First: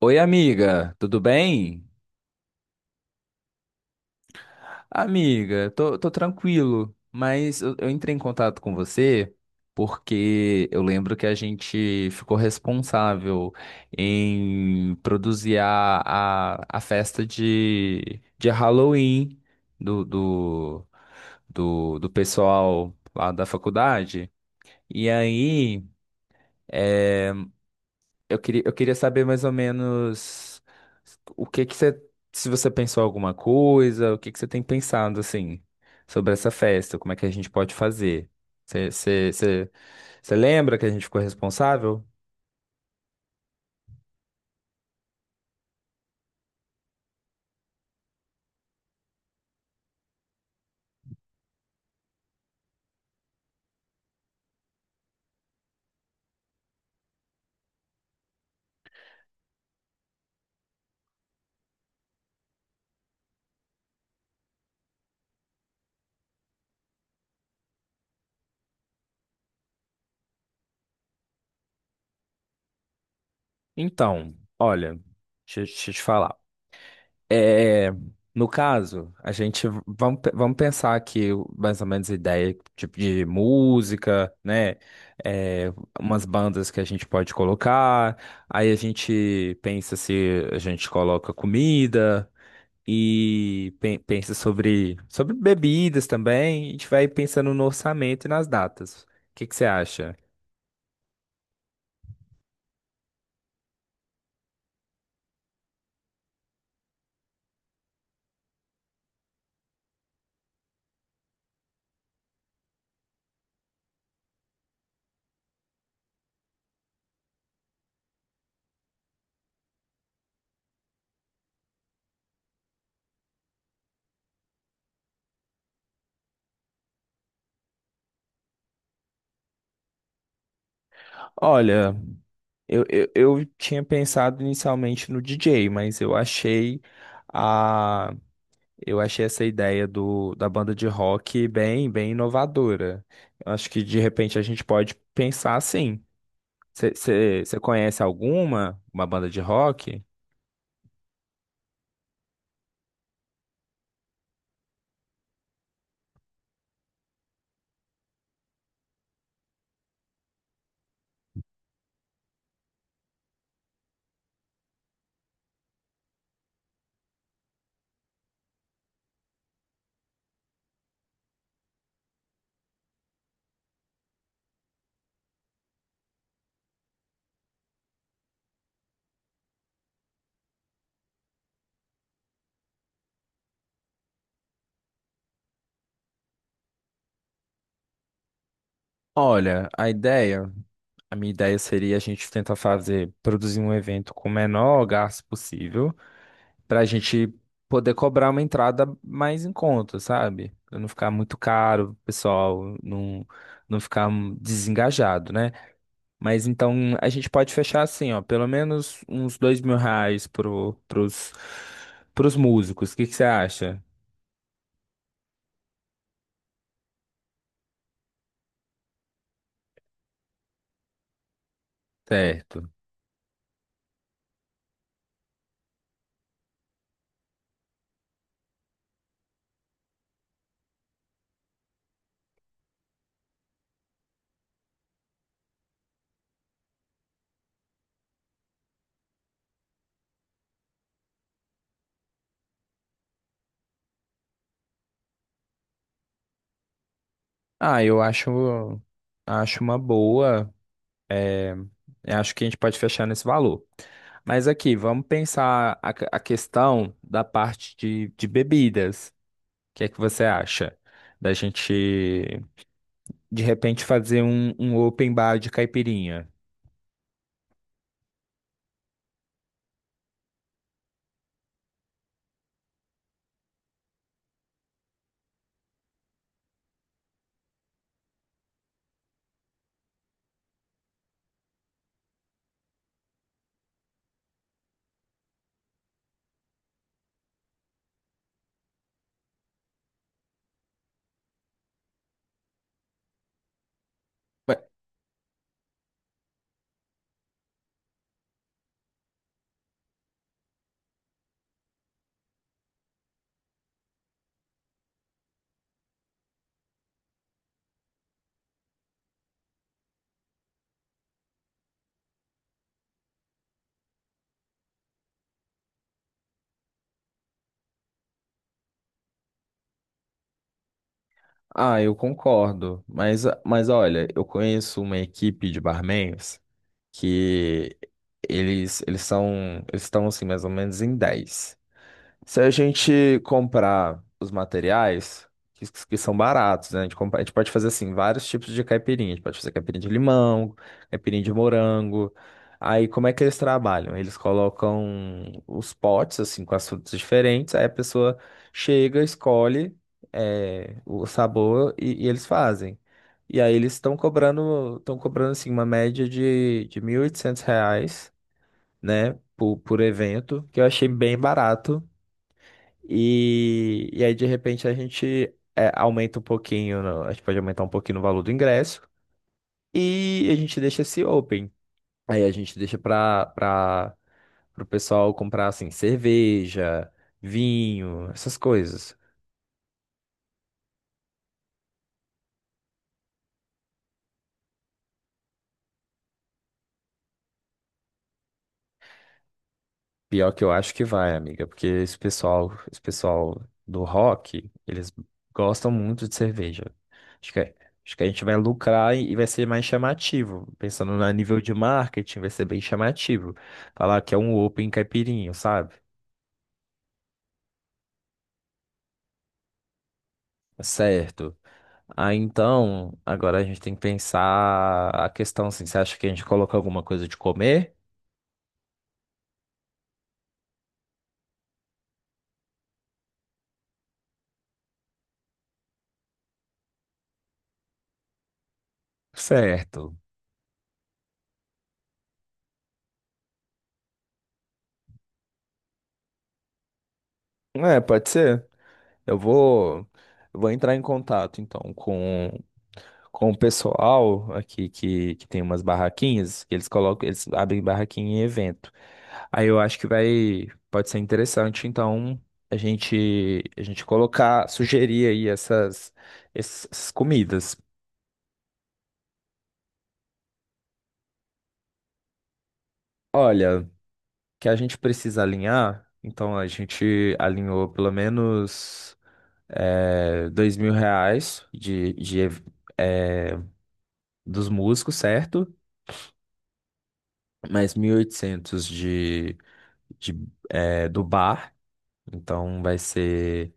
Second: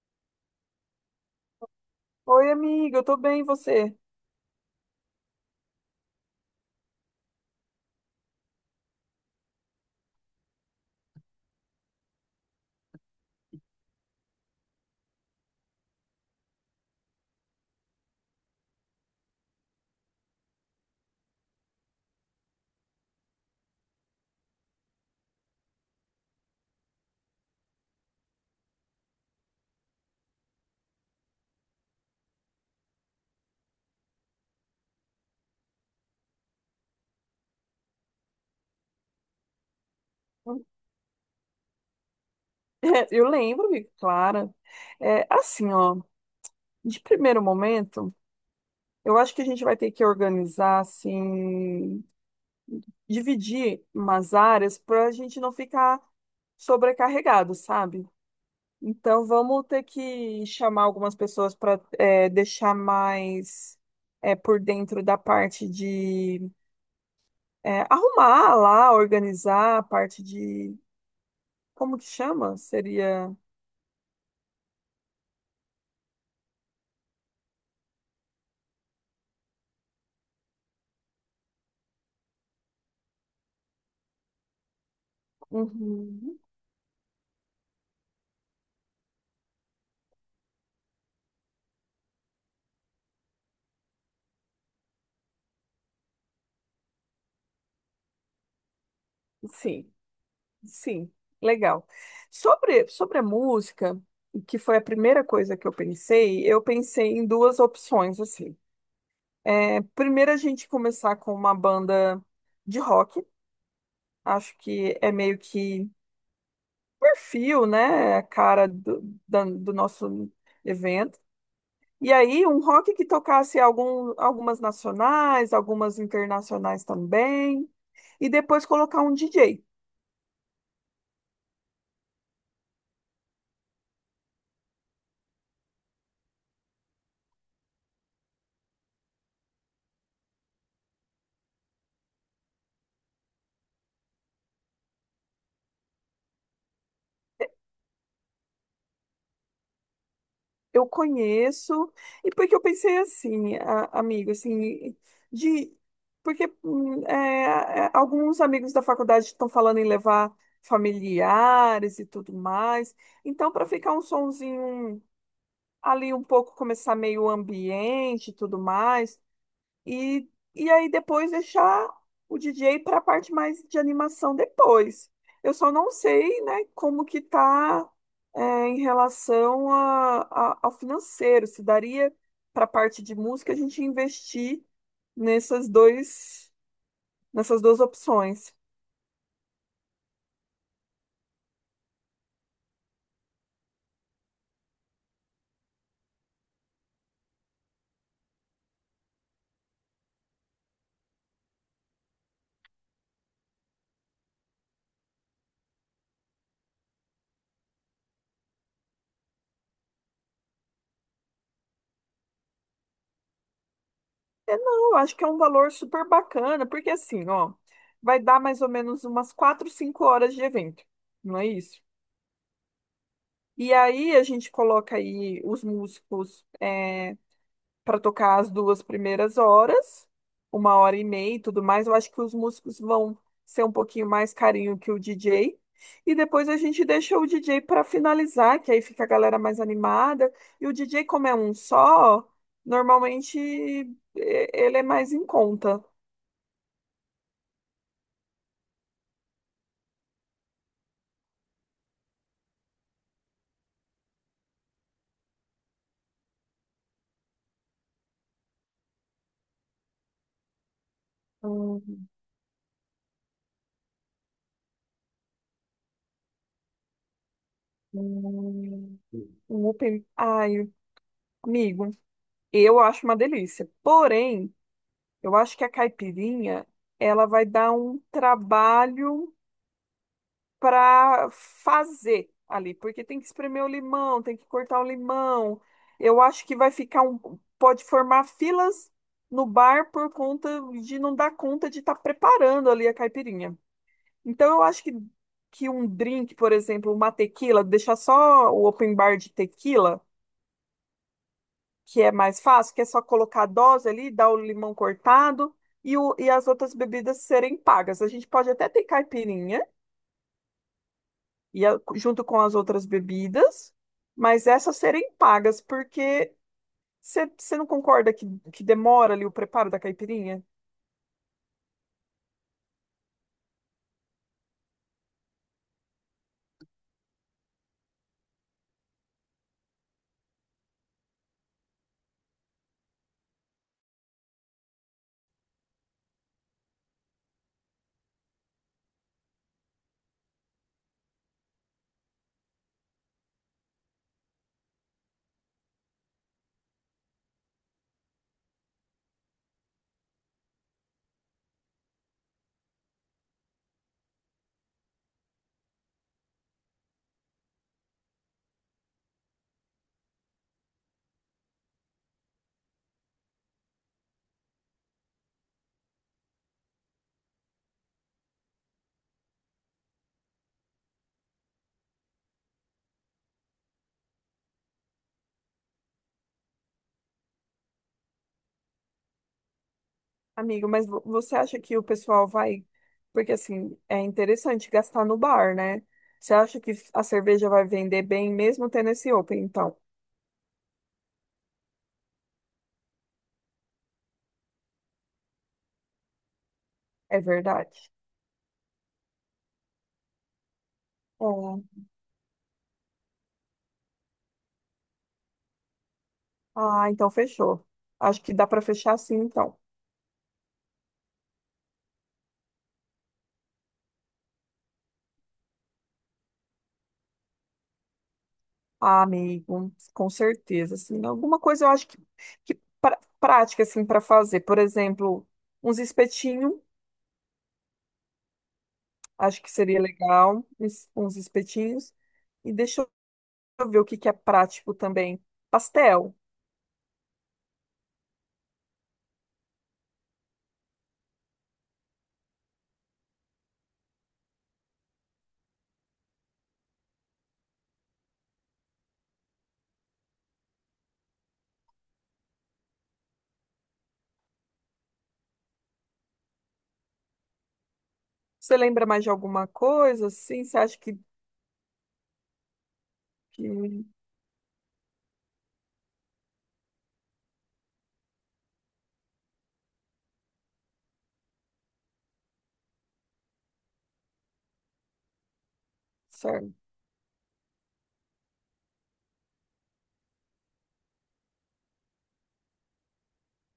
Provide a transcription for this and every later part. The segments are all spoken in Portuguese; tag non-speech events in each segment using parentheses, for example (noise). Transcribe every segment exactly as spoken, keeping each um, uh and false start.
Oi, amiga, tudo bem? Oi, amiga, eu tô bem, e você? Amiga, tô, tô tranquilo, mas eu, eu entrei em contato com você porque eu lembro que a gente ficou responsável em produzir a, a, a festa de, de Halloween do, do, do, do pessoal lá da faculdade. E aí. Eu queria, eu queria saber mais ou menos o que que você, se você pensou alguma coisa, o que que você tem pensado assim sobre essa festa, como é que a gente pode fazer? Você, você, você, você lembra que (laughs) a gente ficou responsável? Eu lembro, amiga, Clara. É, assim, ó, de primeiro momento, eu acho que a gente vai ter que organizar, assim, dividir umas áreas para a gente não ficar sobrecarregado, sabe? Então vamos ter que chamar algumas pessoas para deixar mais é, por dentro da parte de é, arrumar lá, organizar a parte de como que chama? Seria. Então, olha, deixa, eu- deixa eu te falar. É, no caso, a gente vamos, pe- vamos pensar aqui o- mais ou menos ideia tipo de música, né? É, umas Uhum. bandas que a gente pode colocar. Aí a gente pensa se a gente coloca comida e pe- pensa sobre sobre bebidas também. A gente vai pensando no orçamento e nas datas. O que que você Sim, acha? sim, legal. Sobre sobre a música, que foi a primeira coisa que eu pensei, eu pensei em duas opções assim. É, primeiro a gente começar com uma banda de rock. Acho que é meio que perfil, né? A cara do, da- do nosso evento. E aí, um rock que tocasse algum, algumas nacionais, algumas internacionais também. E depois colocar um D J. Olha, eu, eu, eu tinha pensado inicialmente no D J, mas eu achei a eu achei essa ideia do, da banda de rock bem, bem inovadora. Eu acho que de repente a gente pode pensar assim. Você conhece alguma, uma banda de rock? Eu conheço, e porque eu pensei assim, a- amigo, assim, de porque hum, é, é, alguns amigos da faculdade estão falando em levar familiares e tudo mais. Então, para ficar um sonzinho ali um pouco, começar meio ambiente e tudo mais, e, e aí depois deixar o D J para a parte mais de animação depois. Eu só não sei, né, como que tá é, em relação a, a- ao financeiro, se daria para a parte de música a gente investir nessas dois, nessas duas opções. Olha, a ideia, a minha ideia seria a gente tentar fazer, produzir um evento com o menor gasto possível, para a gente poder cobrar uma entrada mais em conta, sabe? Pra não ficar muito caro, o pessoal não, não ficar desengajado, né? Mas então a gente pode fechar assim, ó, pelo menos uns dois mil reais pro, pros, pros músicos. O que que você acha? É, não, eu acho que é um valor super bacana, porque assim, ó, vai dar mais ou menos umas quatro, cinco horas de evento, não é isso? Certo. E aí a gente coloca aí os músicos eh, para tocar as duas primeiras horas, uma hora e meia e tudo mais. Eu acho que os músicos vão ser um pouquinho mais carinho que o D J. E depois a gente deixa o D J para finalizar, que aí fica a galera mais animada. E o D J, como é um só, normalmente e- ele é mais em conta. Ah, eu acho, acho uma boa. Eu acho que a gente pode fechar nesse valor. Mas aqui, vamos pensar a, que- a questão da parte de, de bebidas. O que é que você acha? Da gente, Hum, de repente, fazer um, um open bar de caipirinha. hum, Um open... Ai, amigo, eu acho uma delícia. Porém, eu acho que a caipirinha, ela vai dar um trabalho para fazer ali, porque tem que espremer o limão, tem que cortar o limão. Eu acho que vai ficar um, pode formar filas no bar por conta de não dar conta de estar preparando ali a caipirinha. Então eu acho que que um drink, por exemplo, uma tequila, deixar só o open bar de tequila, que é mais fácil, que é só colocar a dose ali, dar o limão cortado e, o, e as outras bebidas serem pagas. A gente pode até ter caipirinha e a- junto com as outras bebidas, mas essas serem pagas, porque você não concorda que, que demora ali o preparo da caipirinha? Ah, eu concordo, mas, mas olha, eu conheço uma equipe de barmans que eles, eles são, eles estão assim mais ou menos em dez. Se a gente comprar os materiais, que, que são baratos, né? A gente, compra- a gente pode fazer assim, vários tipos de caipirinha. A gente pode fazer caipirinha de limão, caipirinha de morango. Aí, como é que eles trabalham? Eles colocam os potes, assim, com as frutas diferentes. Aí a pessoa chega, escolhe, é, o sabor e, e eles fazem. E aí eles estão cobrando, estão cobrando, assim, uma média de, de mil e oitocentos reais, né? Por, por evento, que eu achei bem barato e, e aí, de repente, a gente é, aumenta um pouquinho, no- a gente pode aumentar um pouquinho no valor do ingresso e a gente deixa esse open. Aí a gente deixa para para o pessoal comprar assim, cerveja, vinho, essas coisas. Amigo, mas vo- você acha que o pessoal vai. Porque assim, é interessante gastar no bar, né? Você acha que a cerveja vai vender bem mesmo tendo esse open? Então, Pior que eu acho que vai, amiga, porque esse pessoal, esse pessoal do rock, eles gostam muito de cerveja. é Acho que, verdade. acho que a gente vai lucrar e e vai ser mais chamativo. Pensando no nível de É. marketing, vai ser bem chamativo. Falar que é um open caipirinho, sabe? Ah, então fechou. Acho que dá para fechar assim, então. É certo. Ah, então, agora a gente tem que pensar a questão assim, você acha que a gente coloca alguma coisa de comer? Ah, amigo, com certeza, assim, alguma coisa eu acho que, que pra- prática, assim, para fazer, por exemplo, uns espetinhos, acho que seria Certo. legal, uns uns espetinhos, e deixa eu ver o que que é prático também, pastel, É, pode ser. Eu vou, eu vou entrar em contato então com com o pessoal aqui que, que tem umas barraquinhas, que eles colocam, eles abrem barraquinha em evento. Aí eu acho que vai, pode ser interessante, então, a gente, a gente colocar, sugerir aí essas, essas comidas. você lembra mais de alguma coisa, assim, você acha que, Olha, que que a gente precisa alinhar, então a gente alinhou pelo menos é, dois mil reais de, de ev- é, dos músicos, certo? certo. Mais mil e oitocentos de, de, é, do bar. Então vai ser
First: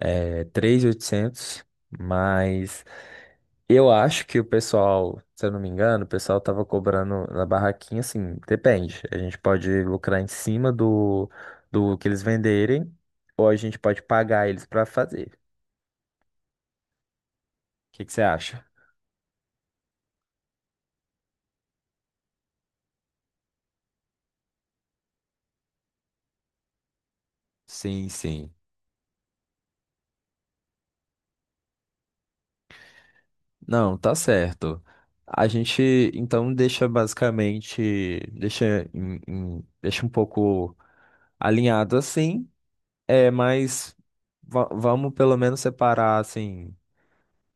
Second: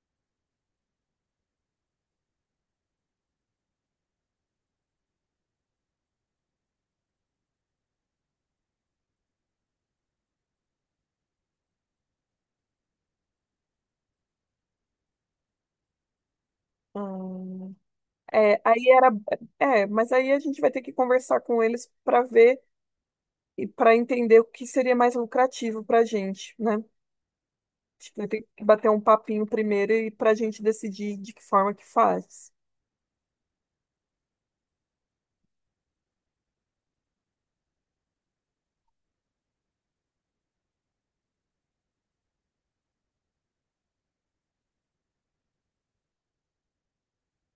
é, três mil e oitocentos, mas eu acho que o pessoal, se eu não me engano, o pessoal tava cobrando na barraquinha, assim, depende. A gente pode lucrar em cima do, do que eles venderem, ou a gente pode pagar eles para fazer. Hum, O que que você é, acha? aí era, é, mas aí a gente vai ter que conversar com eles para ver e para entender o que seria mais lucrativo para a gente, né? Sim, Acho que vai ter sim. que bater um papinho primeiro e para a gente decidir de que forma que faz. Não, tá certo. A gente então deixa basicamente, deixa, em- em- deixa um pouco alinhado assim. É, mas va- vamos pelo menos separar, assim,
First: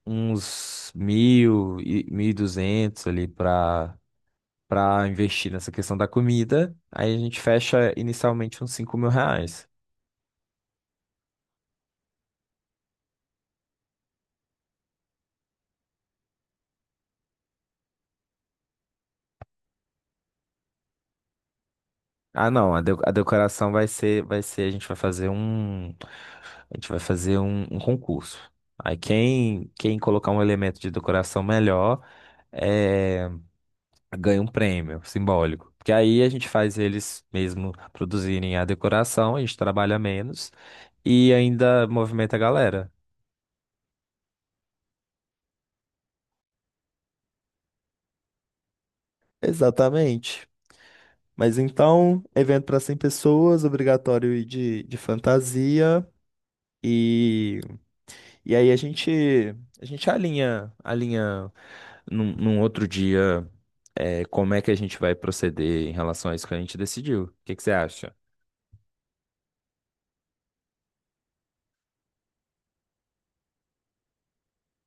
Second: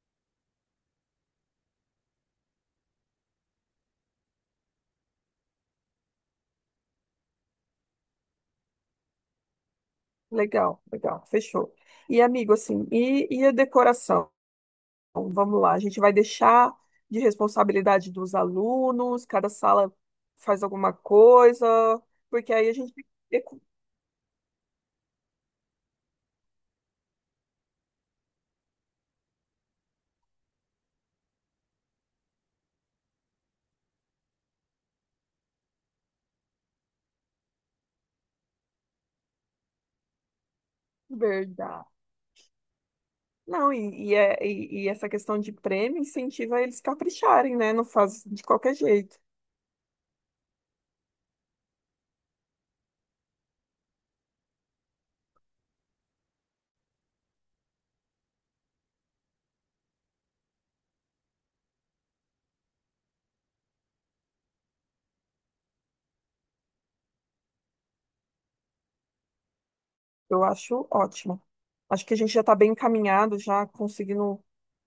uns mil e mil e duzentos ali para para investir nessa questão da comida. Aí a gente fecha inicialmente uns cinco mil reais. Legal, legal, fechou. E amigo, assim, e, e a decoração? Vamos lá, a gente vai deixar de responsabilidade dos alunos, cada sala faz alguma coisa, Ah, porque aí a não, a, de- gente a é decoração vai ser, vai ser, a gente vai fazer um, a gente vai fazer um, um concurso. Aí quem, quem colocar um elemento de decoração melhor, é ganha um prêmio simbólico. Porque aí a gente faz eles mesmo produzirem a decoração, a gente trabalha menos e verdade. ainda movimenta a galera. Não, e, e, é- e- e essa questão de prêmio incentiva eles capricharem, né? Não faz de qualquer jeito. Exatamente. Mas então, evento para cem pessoas, obrigatório ir de, de fantasia. E, e aí a gente, a gente alinha, alinha num, num outro dia, é, como é que a gente vai proceder em relação a isso que a gente decidiu. O que que você acha? Eu acho ótimo. Acho que a gente já está bem encaminhado, já conseguindo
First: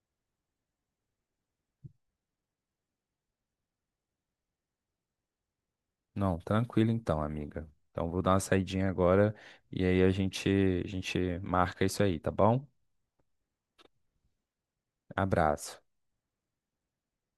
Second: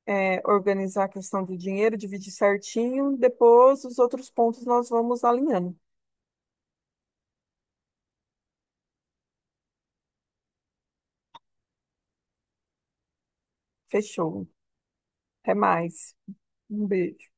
é, organizar a questão do dinheiro, dividir certinho. Depois, os outros pontos nós vamos alinhando. Não, tranquilo então, amiga. Então vou dar uma saidinha agora e aí a gente a gente marca isso aí, tá bom? Fechou. Até Abraço. mais. Um beijo.